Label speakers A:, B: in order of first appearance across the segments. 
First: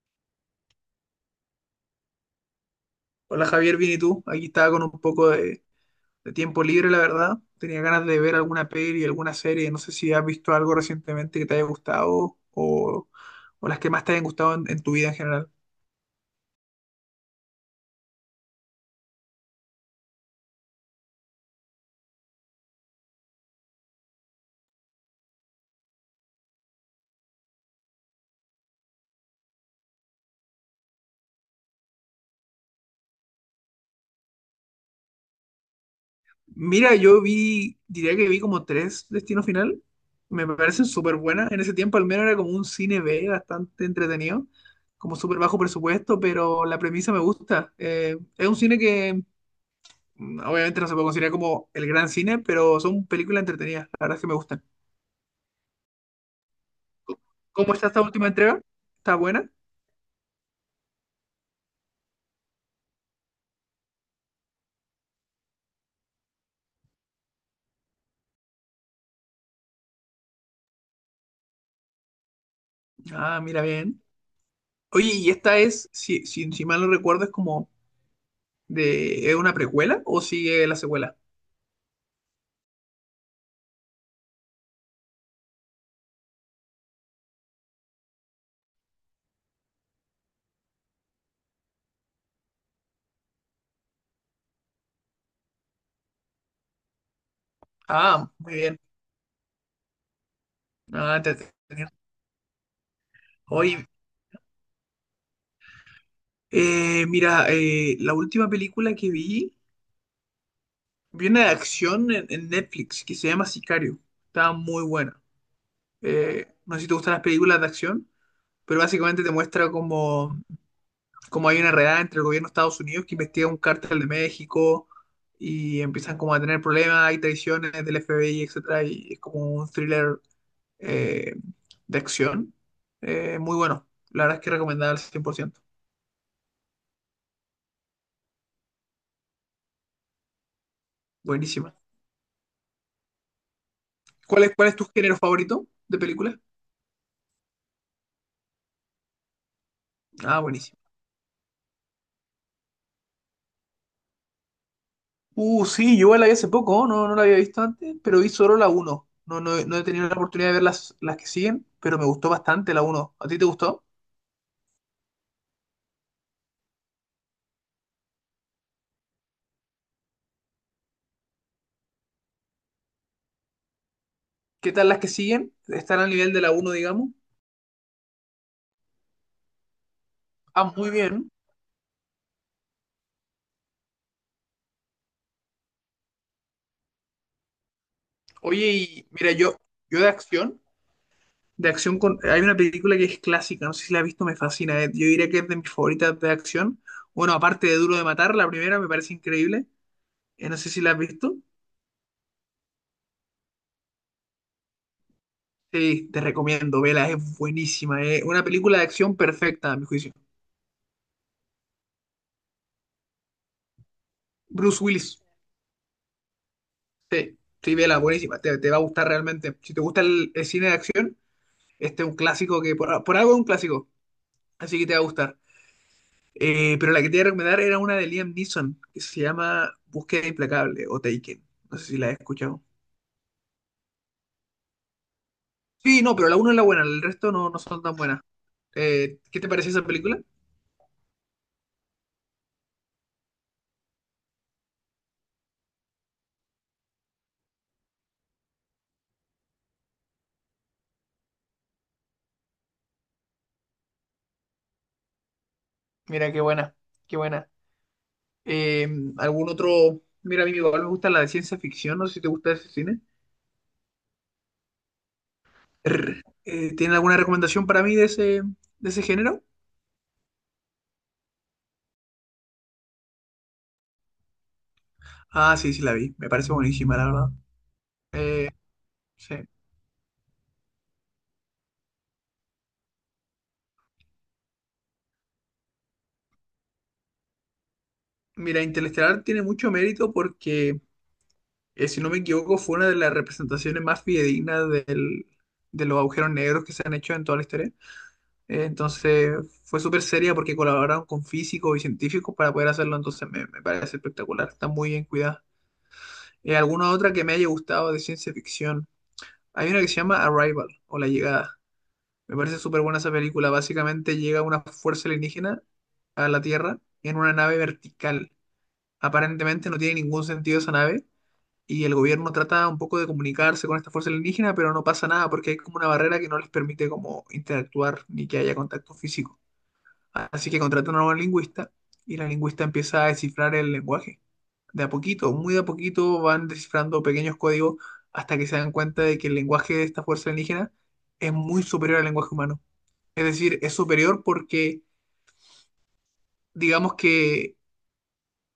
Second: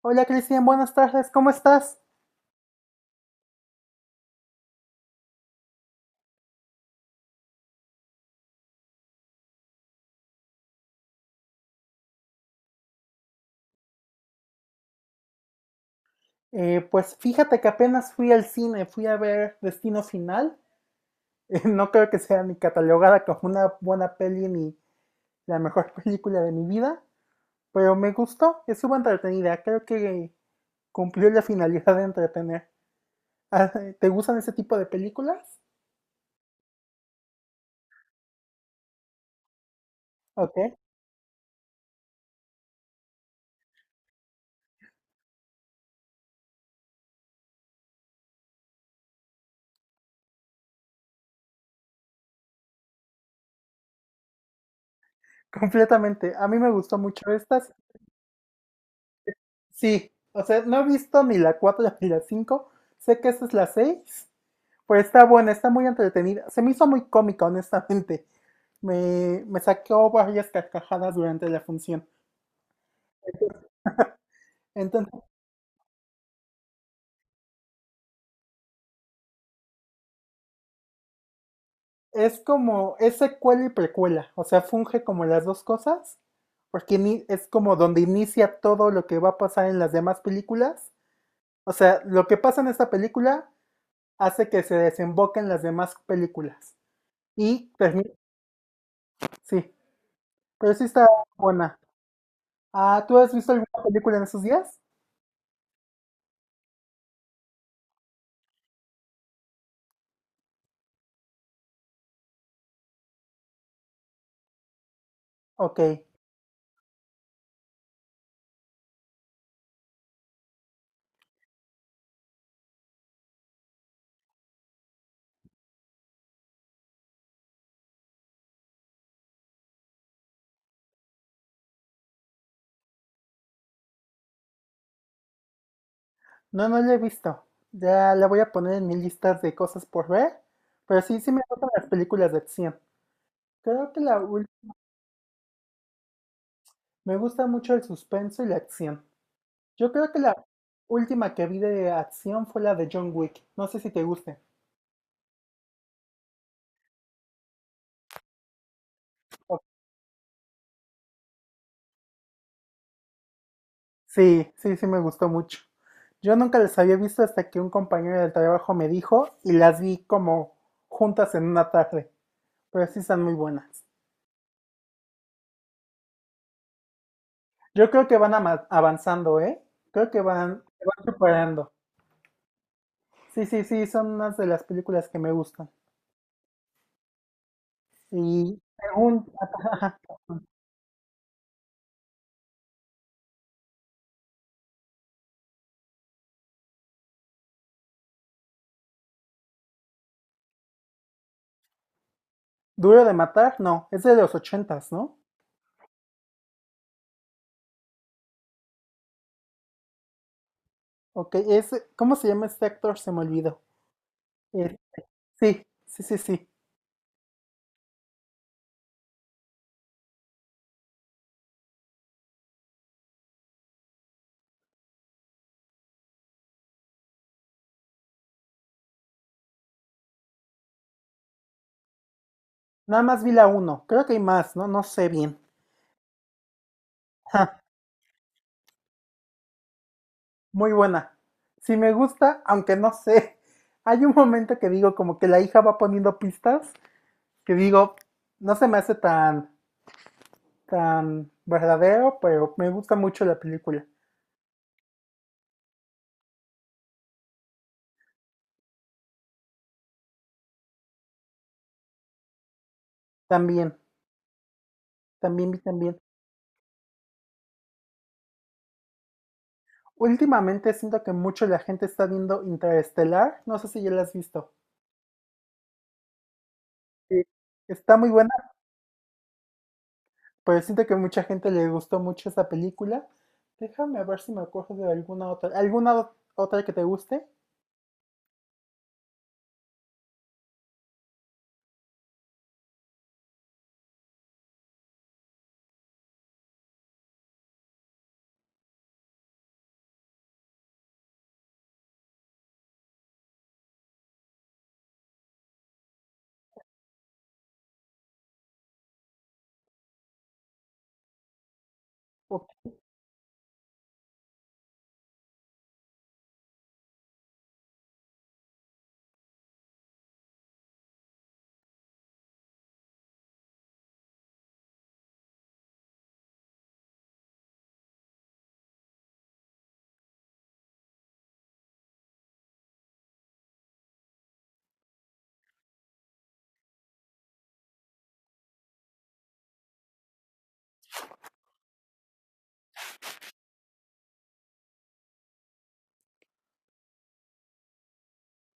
A: Hola Cristian, buenas tardes, ¿cómo estás?
B: Hola Javier, bien y tú. Aquí estaba con un poco de tiempo libre, la verdad. Tenía ganas de ver alguna peli, alguna serie. No sé si has visto algo recientemente que te haya gustado o las que más te hayan gustado en tu vida en general.
A: Pues fíjate que apenas fui al cine, fui a ver Destino Final. No creo que sea ni catalogada como una buena peli ni la mejor película de mi vida, pero me gustó, estuvo entretenida, creo que cumplió la finalidad de entretener. Ah, ¿Te gustan ese tipo de películas?
B: Mira, yo vi, diría que vi como tres Destino Final. Me
A: Ok,
B: parecen súper buenas. En ese tiempo al menos era como un cine B bastante entretenido, como súper bajo presupuesto, pero la premisa me gusta. Es un cine que obviamente no se puede considerar como el gran cine, pero son películas entretenidas. La verdad es que me gustan.
A: completamente. A mí me gustó mucho estas.
B: ¿Cómo está esta última entrega? ¿Está buena?
A: Sí, o sea, no he visto ni la 4 ni la 5. Sé que esta es la 6. Pues está buena, está muy entretenida. Se me hizo muy cómica, honestamente. Me sacó varias carcajadas durante la función.
B: Ah, mira bien. Oye,
A: Entonces,
B: y esta es, si mal no recuerdo, es como de, ¿es una precuela o sigue la secuela?
A: es como, es secuela y precuela. O sea, funge como las dos cosas. Porque es como donde inicia todo lo que va a pasar en las demás películas. O sea, lo que pasa en esta película hace que se desemboque en las demás películas. Y termina,
B: Ah, muy bien.
A: sí. Pero sí está
B: Ah,
A: buena. Ah, ¿tú has visto alguna
B: oye,
A: película en esos días?
B: mira, la última película vi una de acción en Netflix que se llama Sicario. Estaba muy buena.
A: Ok.
B: No sé si te gustan las películas de acción, pero básicamente te muestra como hay una redada entre el gobierno de Estados Unidos que investiga un cártel de México y empiezan como a tener problemas, hay traiciones del FBI, etcétera, y es como un thriller eh, de acción. Muy bueno, la verdad es que recomendada al 100%.
A: No, no la he visto. Ya la voy a poner en mi lista de cosas por ver. Pero sí, sí me gustan
B: Buenísima.
A: las películas de acción. Creo que la
B: Cuál es tu género favorito de película?
A: me gusta mucho el suspenso y la acción. Yo creo que la
B: Ah, buenísimo.
A: última que vi de acción fue la de John Wick. No sé si te guste.
B: Sí, yo igual la vi hace poco, no, no la había visto antes, pero vi solo la uno. No,
A: O-
B: no, no he tenido la oportunidad de ver las que siguen, pero me gustó bastante la uno. ¿A ti te gustó?
A: Sí, sí, sí me gustó mucho. Yo nunca las había visto hasta que un compañero del trabajo me dijo y las vi como juntas en una tarde. Pero sí están muy buenas.
B: ¿Qué tal las que siguen? ¿Están al nivel de la uno digamos?
A: Yo creo que van avanzando, ¿eh? Creo que van,
B: Ah,
A: se
B: muy
A: van
B: bien.
A: superando. Sí, sí, sí, son unas de las películas que me gustan. Y
B: Oye, y
A: según
B: mira, yo, yo de acción con, hay una película que es clásica, no sé si la has visto, me fascina. Yo diría que es de mis favoritas de acción. Bueno, aparte de Duro de Matar, la primera me parece increíble. No sé si la has visto.
A: Duro de matar, no, es de los ochentas, ¿no?
B: Sí, te recomiendo, vela, es buenísima. Es una película de acción perfecta, a mi juicio.
A: Ok, es, ¿cómo se llama este actor? Se me olvidó. Eh,
B: Bruce Willis,
A: sí, sí, sí, sí.
B: sí, sí, vela, buenísima. Te va a gustar realmente. Si te gusta el cine de acción, este es un clásico que, por algo es un clásico, así que te va a gustar. Pero la que te iba a recomendar era una de Liam Neeson, que se llama Búsqueda Implacable o Taken. No sé si la has escuchado.
A: Nada más vi la uno, creo que hay más, ¿no? No sé bien.
B: Sí, no, pero la una es la buena, el resto
A: Ja,
B: no, no son tan buenas. ¿Qué te parece esa película?
A: muy buena. Sí me gusta, aunque no sé. Hay un momento que digo como que la hija va poniendo pistas, que digo, no se me hace tan, tan verdadero, pero me gusta mucho la película.
B: Mira, qué buena, qué buena. Eh, ¿Algún otro? Mira, a mí igual me gusta la de ciencia ficción, no sé si te gusta ese cine.
A: También, también vi también.
B: Rr. ¿Tienen alguna recomendación para mí de de ese género?
A: Últimamente siento que mucho la gente está viendo Interestelar, no sé si ya la has visto.
B: Ah, sí, sí la vi, me parece buenísima, la
A: Sí.
B: verdad.
A: Está muy buena,
B: Eh, sí.
A: pero siento que mucha gente le gustó mucho esa película. Déjame ver si me acuerdo de alguna otra. ¿Alguna otra que te guste?
B: Mira, Interestelar tiene mucho mérito porque si no me equivoco, fue una de las representaciones más fidedignas de los agujeros negros que se han hecho en toda la historia. Entonces, fue súper seria porque colaboraron con físicos y científicos para poder hacerlo. Entonces, me parece espectacular. Está muy bien cuidada. ¿Alguna otra que me haya gustado de ciencia ficción? Hay una que se llama Arrival o La Llegada. Me
A: O-
B: parece súper buena esa película. Básicamente llega una fuerza alienígena a la Tierra en una nave vertical. Aparentemente no tiene ningún sentido esa nave y el gobierno trata un poco de comunicarse con esta fuerza alienígena, pero no pasa nada porque hay como una barrera que no les permite como interactuar ni que haya contacto físico. Así que contratan a un lingüista y la lingüista empieza a descifrar el lenguaje. De a poquito, muy de a poquito van descifrando pequeños códigos hasta que se dan cuenta de que el lenguaje de esta fuerza alienígena es muy superior al lenguaje humano. Es decir, es superior porque digamos que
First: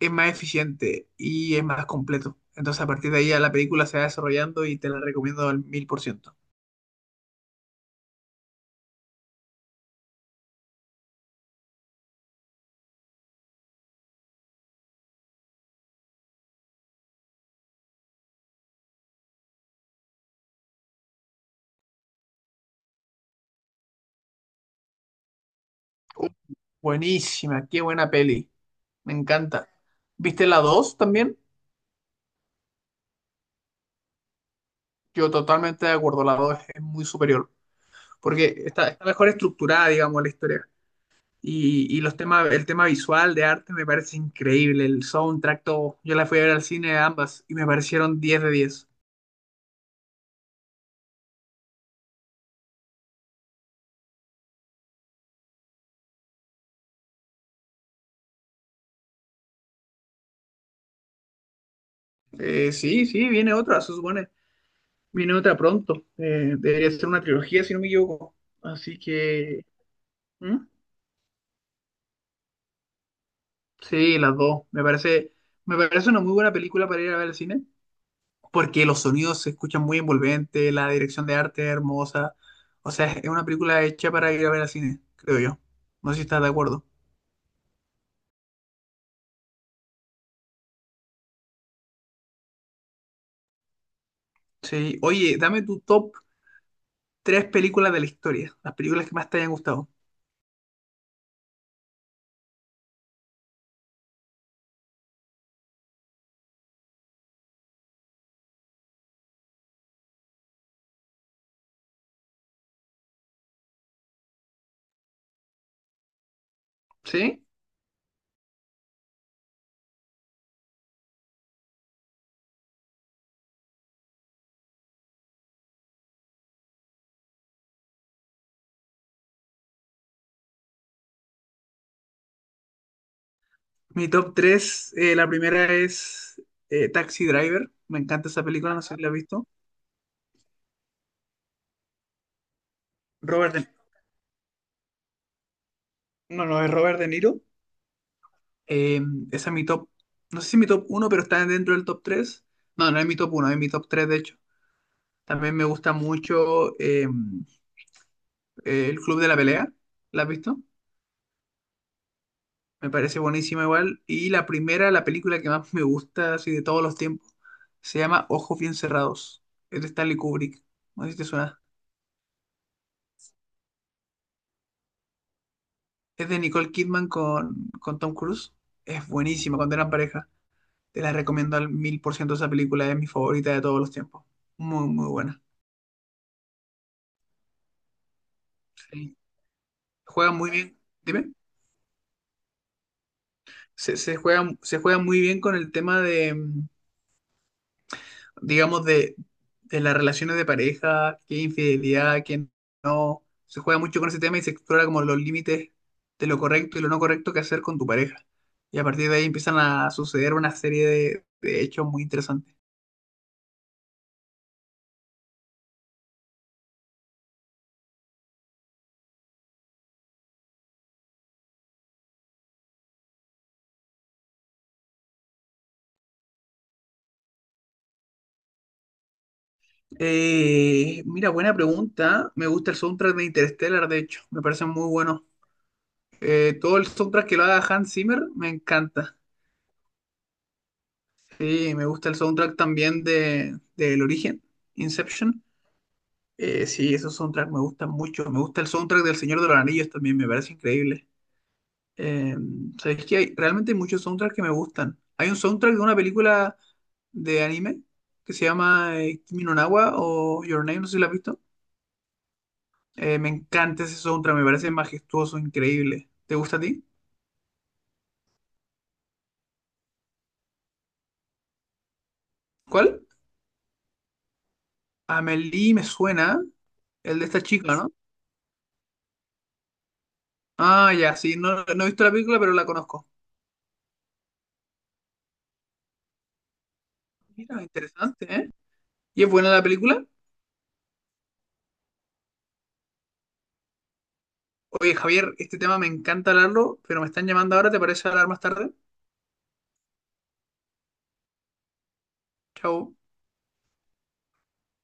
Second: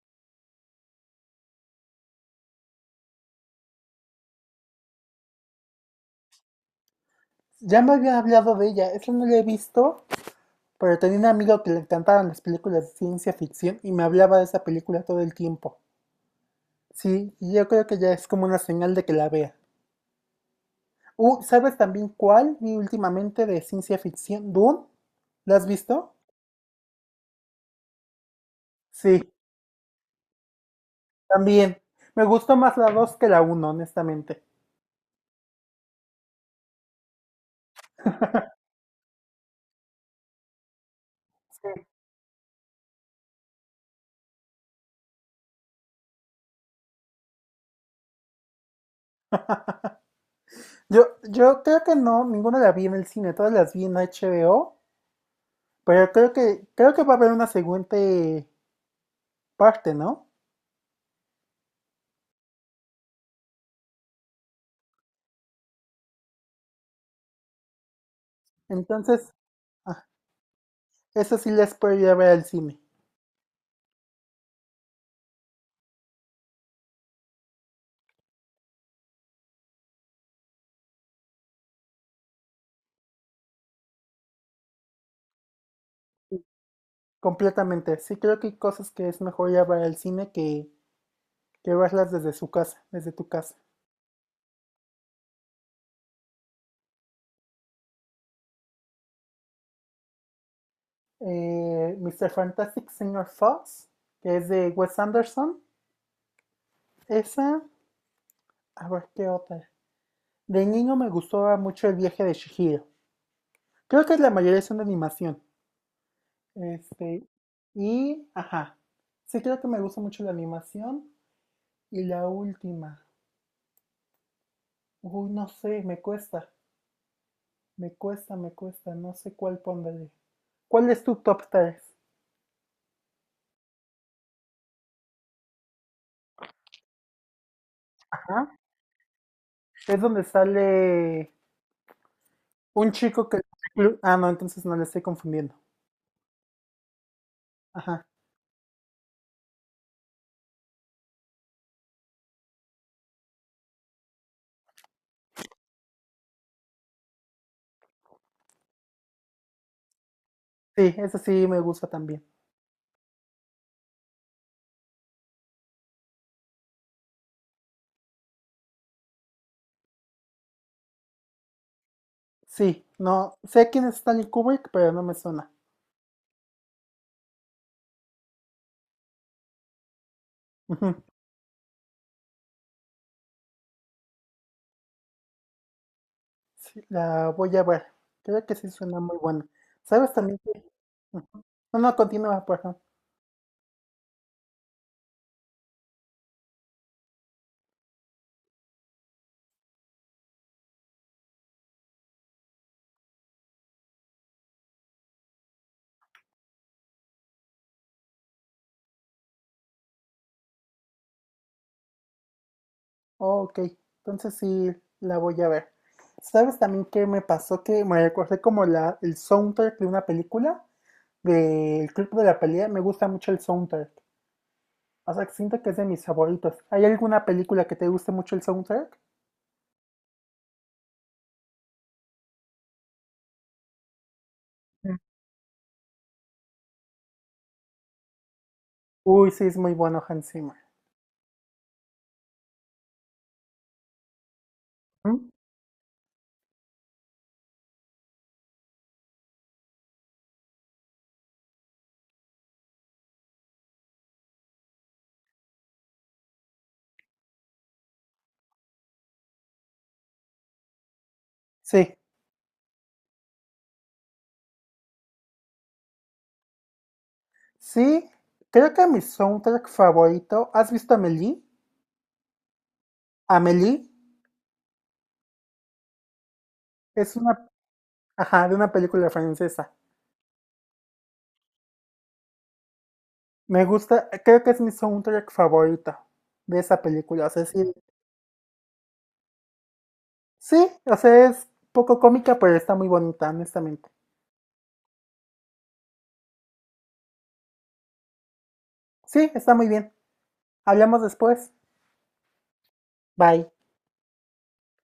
B: es más eficiente y es más completo. Entonces, a partir de ahí, ya la película se va desarrollando y te la recomiendo al mil por ciento.
A: Ya me había hablado de ella, esa no la he visto, pero tenía un amigo que le encantaban las películas de ciencia ficción y me hablaba de esa película todo el tiempo. Sí, y yo creo que ya es como una señal de que la vea. ¿Sabes también cuál vi últimamente de ciencia ficción? Dune. ¿La has visto?
B: Uh, Buenísima, qué buena peli. Me
A: Sí,
B: encanta. ¿Viste la 2 también?
A: también. Me gustó más la 2 que la uno, honestamente.
B: Yo totalmente de acuerdo, la 2 es muy superior. Porque está mejor estructurada, digamos, la historia.
A: Sí.
B: Y los temas, el tema visual de arte me parece increíble. El soundtrack, todo. Yo la fui a ver al cine ambas y me parecieron 10 de diez.
A: Yo creo que no, ninguna la vi en el cine, todas las vi en HBO, pero creo que va a haber una siguiente parte, ¿no?
B: Sí, sí, viene otra, se supone. Viene otra pronto. Debería ser una trilogía, si no me equivoco. Así
A: Entonces,
B: que.
A: ah,
B: ¿Mm?
A: eso sí les puedo ir a ver al cine,
B: Sí, las dos. Me parece una muy buena película para ir a ver al cine. Porque los sonidos se escuchan muy envolventes, la dirección de arte es hermosa. O sea, es una película hecha para ir a ver al cine, creo yo. No sé si estás de acuerdo.
A: completamente. Sí creo que hay cosas que es mejor ir a ver al cine que verlas desde su casa, desde tu casa.
B: Sí. Oye, dame tu top tres películas de la historia. Las películas que más te hayan gustado.
A: Mr. Fantastic señor Fox, que es de Wes Anderson. Esa, a ver qué otra. De niño me gustaba mucho el viaje de Chihiro. Creo que la mayoría son de animación. Este,
B: ¿Sí?
A: y, ajá. Sí, creo que me gusta mucho la animación. Y la última. Uy, no sé, me cuesta. Me cuesta, me cuesta. No sé cuál pondré. ¿Cuál es tu top 3?
B: Mi top tres, la primera es Taxi Driver. Me encanta esa
A: Ajá.
B: película, no sé si la has visto.
A: Es donde sale un chico que...
B: Robert.
A: Ah, no, entonces no le estoy confundiendo.
B: No, no, es Robert De Niro.
A: Ajá.
B: Eh, Esa es mi top. No sé si mi top uno pero está dentro del top tres. No, no es mi top uno, es mi top 3 de hecho. También me gusta mucho El Club de la Pelea. ¿La has visto?
A: Sí, ese sí me gusta también.
B: Me parece buenísima igual. Y la primera, la película que más me gusta, así de todos los tiempos, se llama Ojos Bien Cerrados. Es de Stanley Kubrick. No sé si te suena.
A: Sí, no. Sé quién es Stanley Kubrick, pero no me suena.
B: Es de Nicole Kidman con Tom Cruise. Es buenísima cuando eran pareja. Te
A: Ujú.
B: la recomiendo al mil por ciento esa película, es mi favorita de todos los tiempos. Muy, muy buena.
A: Sí, la voy a ver. Creo que sí suena
B: Sí.
A: muy buena. ¿Sabes
B: Juega
A: también
B: muy
A: que...
B: bien. Dime.
A: Ujú. No, no, continúa, perdón.
B: Se juega muy bien con el tema de, digamos, de las relaciones de pareja, qué infidelidad, qué no. Se juega mucho con ese tema y se explora como los límites de lo correcto y lo no correcto que hacer con tu pareja. Y a partir de ahí empiezan a suceder una serie de hechos muy interesantes.
A: Oh, ok, entonces sí la voy a ver. ¿Sabes también qué me pasó? Que me recordé como la, el soundtrack de una película, del Club de la Pelea. Me gusta mucho el soundtrack. O sea, que siento que es de mis favoritos. ¿Hay alguna película que te guste mucho el soundtrack?
B: Mira, buena pregunta. Me gusta el soundtrack de Interstellar, de hecho. Me parece muy
A: Mm.
B: bueno. Todo el soundtrack que lo haga Hans Zimmer me encanta.
A: Uy, sí, es muy bueno Hans Zimmer.
B: Sí, me gusta el soundtrack también del Origen,
A: Ujú.
B: Inception. Sí, esos soundtracks me gustan mucho. Me gusta el soundtrack del Señor de los Anillos también, me parece increíble. Eh, ¿Sabes qué? Hay, realmente hay muchos soundtracks que me gustan. Hay un soundtrack de una película de anime que se llama Kimi no Na wa o Your Name, no sé si la has visto.
A: Sí,
B: Me encanta ese soundtrack, me parece majestuoso, increíble. ¿Te gusta a ti?
A: sí, creo que mi soundtrack favorito. ¿Has visto Amélie?
B: ¿Cuál?
A: Amélie.
B: Amelie me suena,
A: Es
B: el de
A: una,
B: esta chica, no.
A: ajá, de una película francesa.
B: Ah, ya, sí, no, no he visto la película, pero la conozco.
A: Me gusta, creo que es mi soundtrack favorito de esa película. O sea, sí,
B: Mira, interesante, ¿eh? ¿Y es buena la película?
A: sí, o sea, es poco cómica, pero está muy bonita, honestamente.
B: Oye, Javier, este tema me encanta hablarlo, pero me están llamando ahora, ¿te parece hablar más tarde?
A: Sí, está muy bien. Hablamos después.
B: Chao.
A: Bye.